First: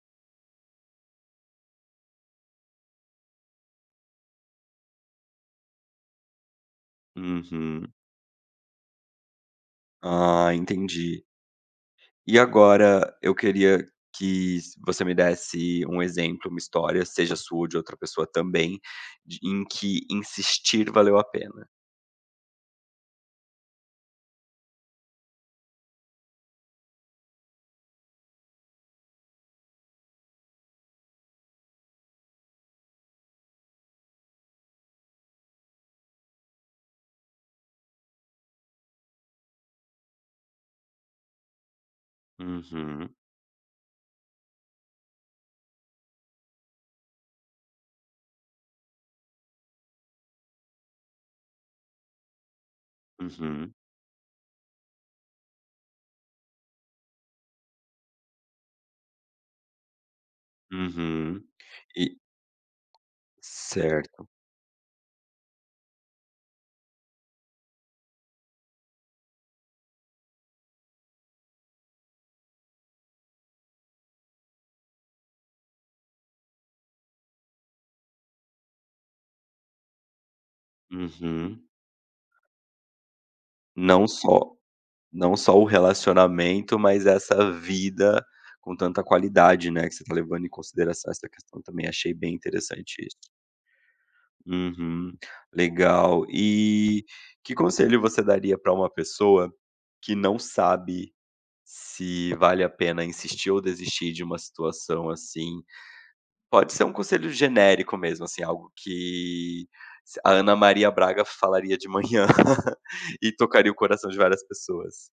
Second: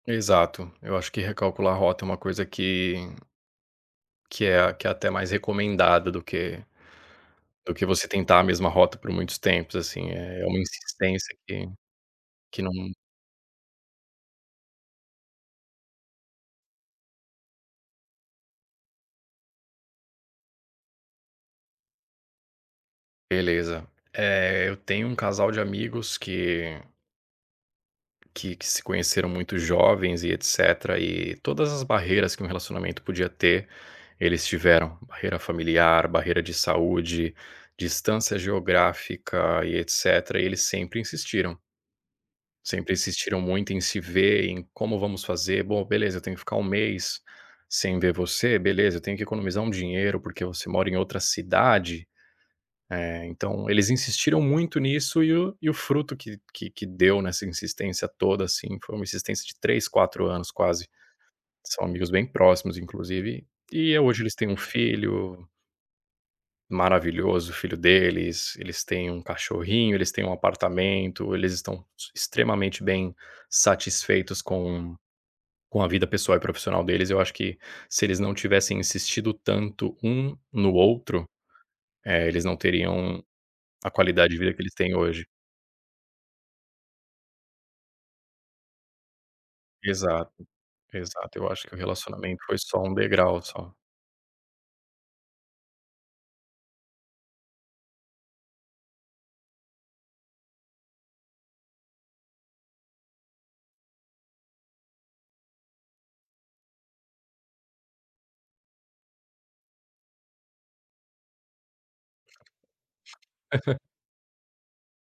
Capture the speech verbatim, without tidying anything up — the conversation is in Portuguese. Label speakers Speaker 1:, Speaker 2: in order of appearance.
Speaker 1: Exato. Eu acho que recalcular rota é uma coisa que que é a que é até mais recomendada do que do que
Speaker 2: Uhum.
Speaker 1: você tentar a mesma rota por muitos tempo. Assim, é
Speaker 2: Ah,
Speaker 1: uma
Speaker 2: entendi.
Speaker 1: insistência que
Speaker 2: E
Speaker 1: que não
Speaker 2: agora, eu queria que s você me desse um exemplo, uma história, seja sua ou de outra pessoa também, de em que insistir valeu a pena.
Speaker 1: Beleza. Eh, eu tenho um casal de amigos que que que se conheceram muito jovens e etcétera. E todas as barreiras que um relacionamento podia ter, eles tiveram, barreira familiar, barreira de saúde, distância geográfica e etcétera. E eles sempre insistiram. Sempre
Speaker 2: Uhum.
Speaker 1: insistiram muito em se ver, em: "Como vamos fazer? Bom, beleza. Tenho que ficar um mês sem ver você? Beleza, eu tenho que economizar um dinheiro porque você mora em outra cidade". Eh, então
Speaker 2: Uhum.
Speaker 1: eles insistiram muito nisso e o e o fruto que que que deu nessa insistência toda, assim, foi uma insistência de três, quatro anos quase.
Speaker 2: Uhum.
Speaker 1: São amigos
Speaker 2: E
Speaker 1: bem próximos, inclusive, e, eh, hoje
Speaker 2: Certo.
Speaker 1: eles têm um filho. Maravilhoso o filho deles. Eles têm um cachorrinho, eles têm um apartamento, eles estão ex extremamente bem, satisfeitos com com a vida pessoal e profissional deles. Eu acho que, se eles não tivessem insistido tanto um no outro,
Speaker 2: Uhum.
Speaker 1: eh, eles não teriam a
Speaker 2: Não
Speaker 1: qualidade de
Speaker 2: só
Speaker 1: vida que eles têm hoje.
Speaker 2: Não só o relacionamento, mas essa vida com tanta qualidade, né, que você está levando
Speaker 1: Exato,
Speaker 2: em consideração essa
Speaker 1: exato. Eu
Speaker 2: questão
Speaker 1: acho que o
Speaker 2: também. Achei bem
Speaker 1: relacionamento foi só um
Speaker 2: interessante isso.
Speaker 1: degrau, só.
Speaker 2: Uhum. Legal. E que conselho você daria pra uma pessoa que não sabe se vale a pena insistir ou desistir de uma situação assim? Pode ser um conselho genérico mesmo, assim, algo que se a Ana Maria Braga falaria de manhã, e tocaria o coração de várias pessoas?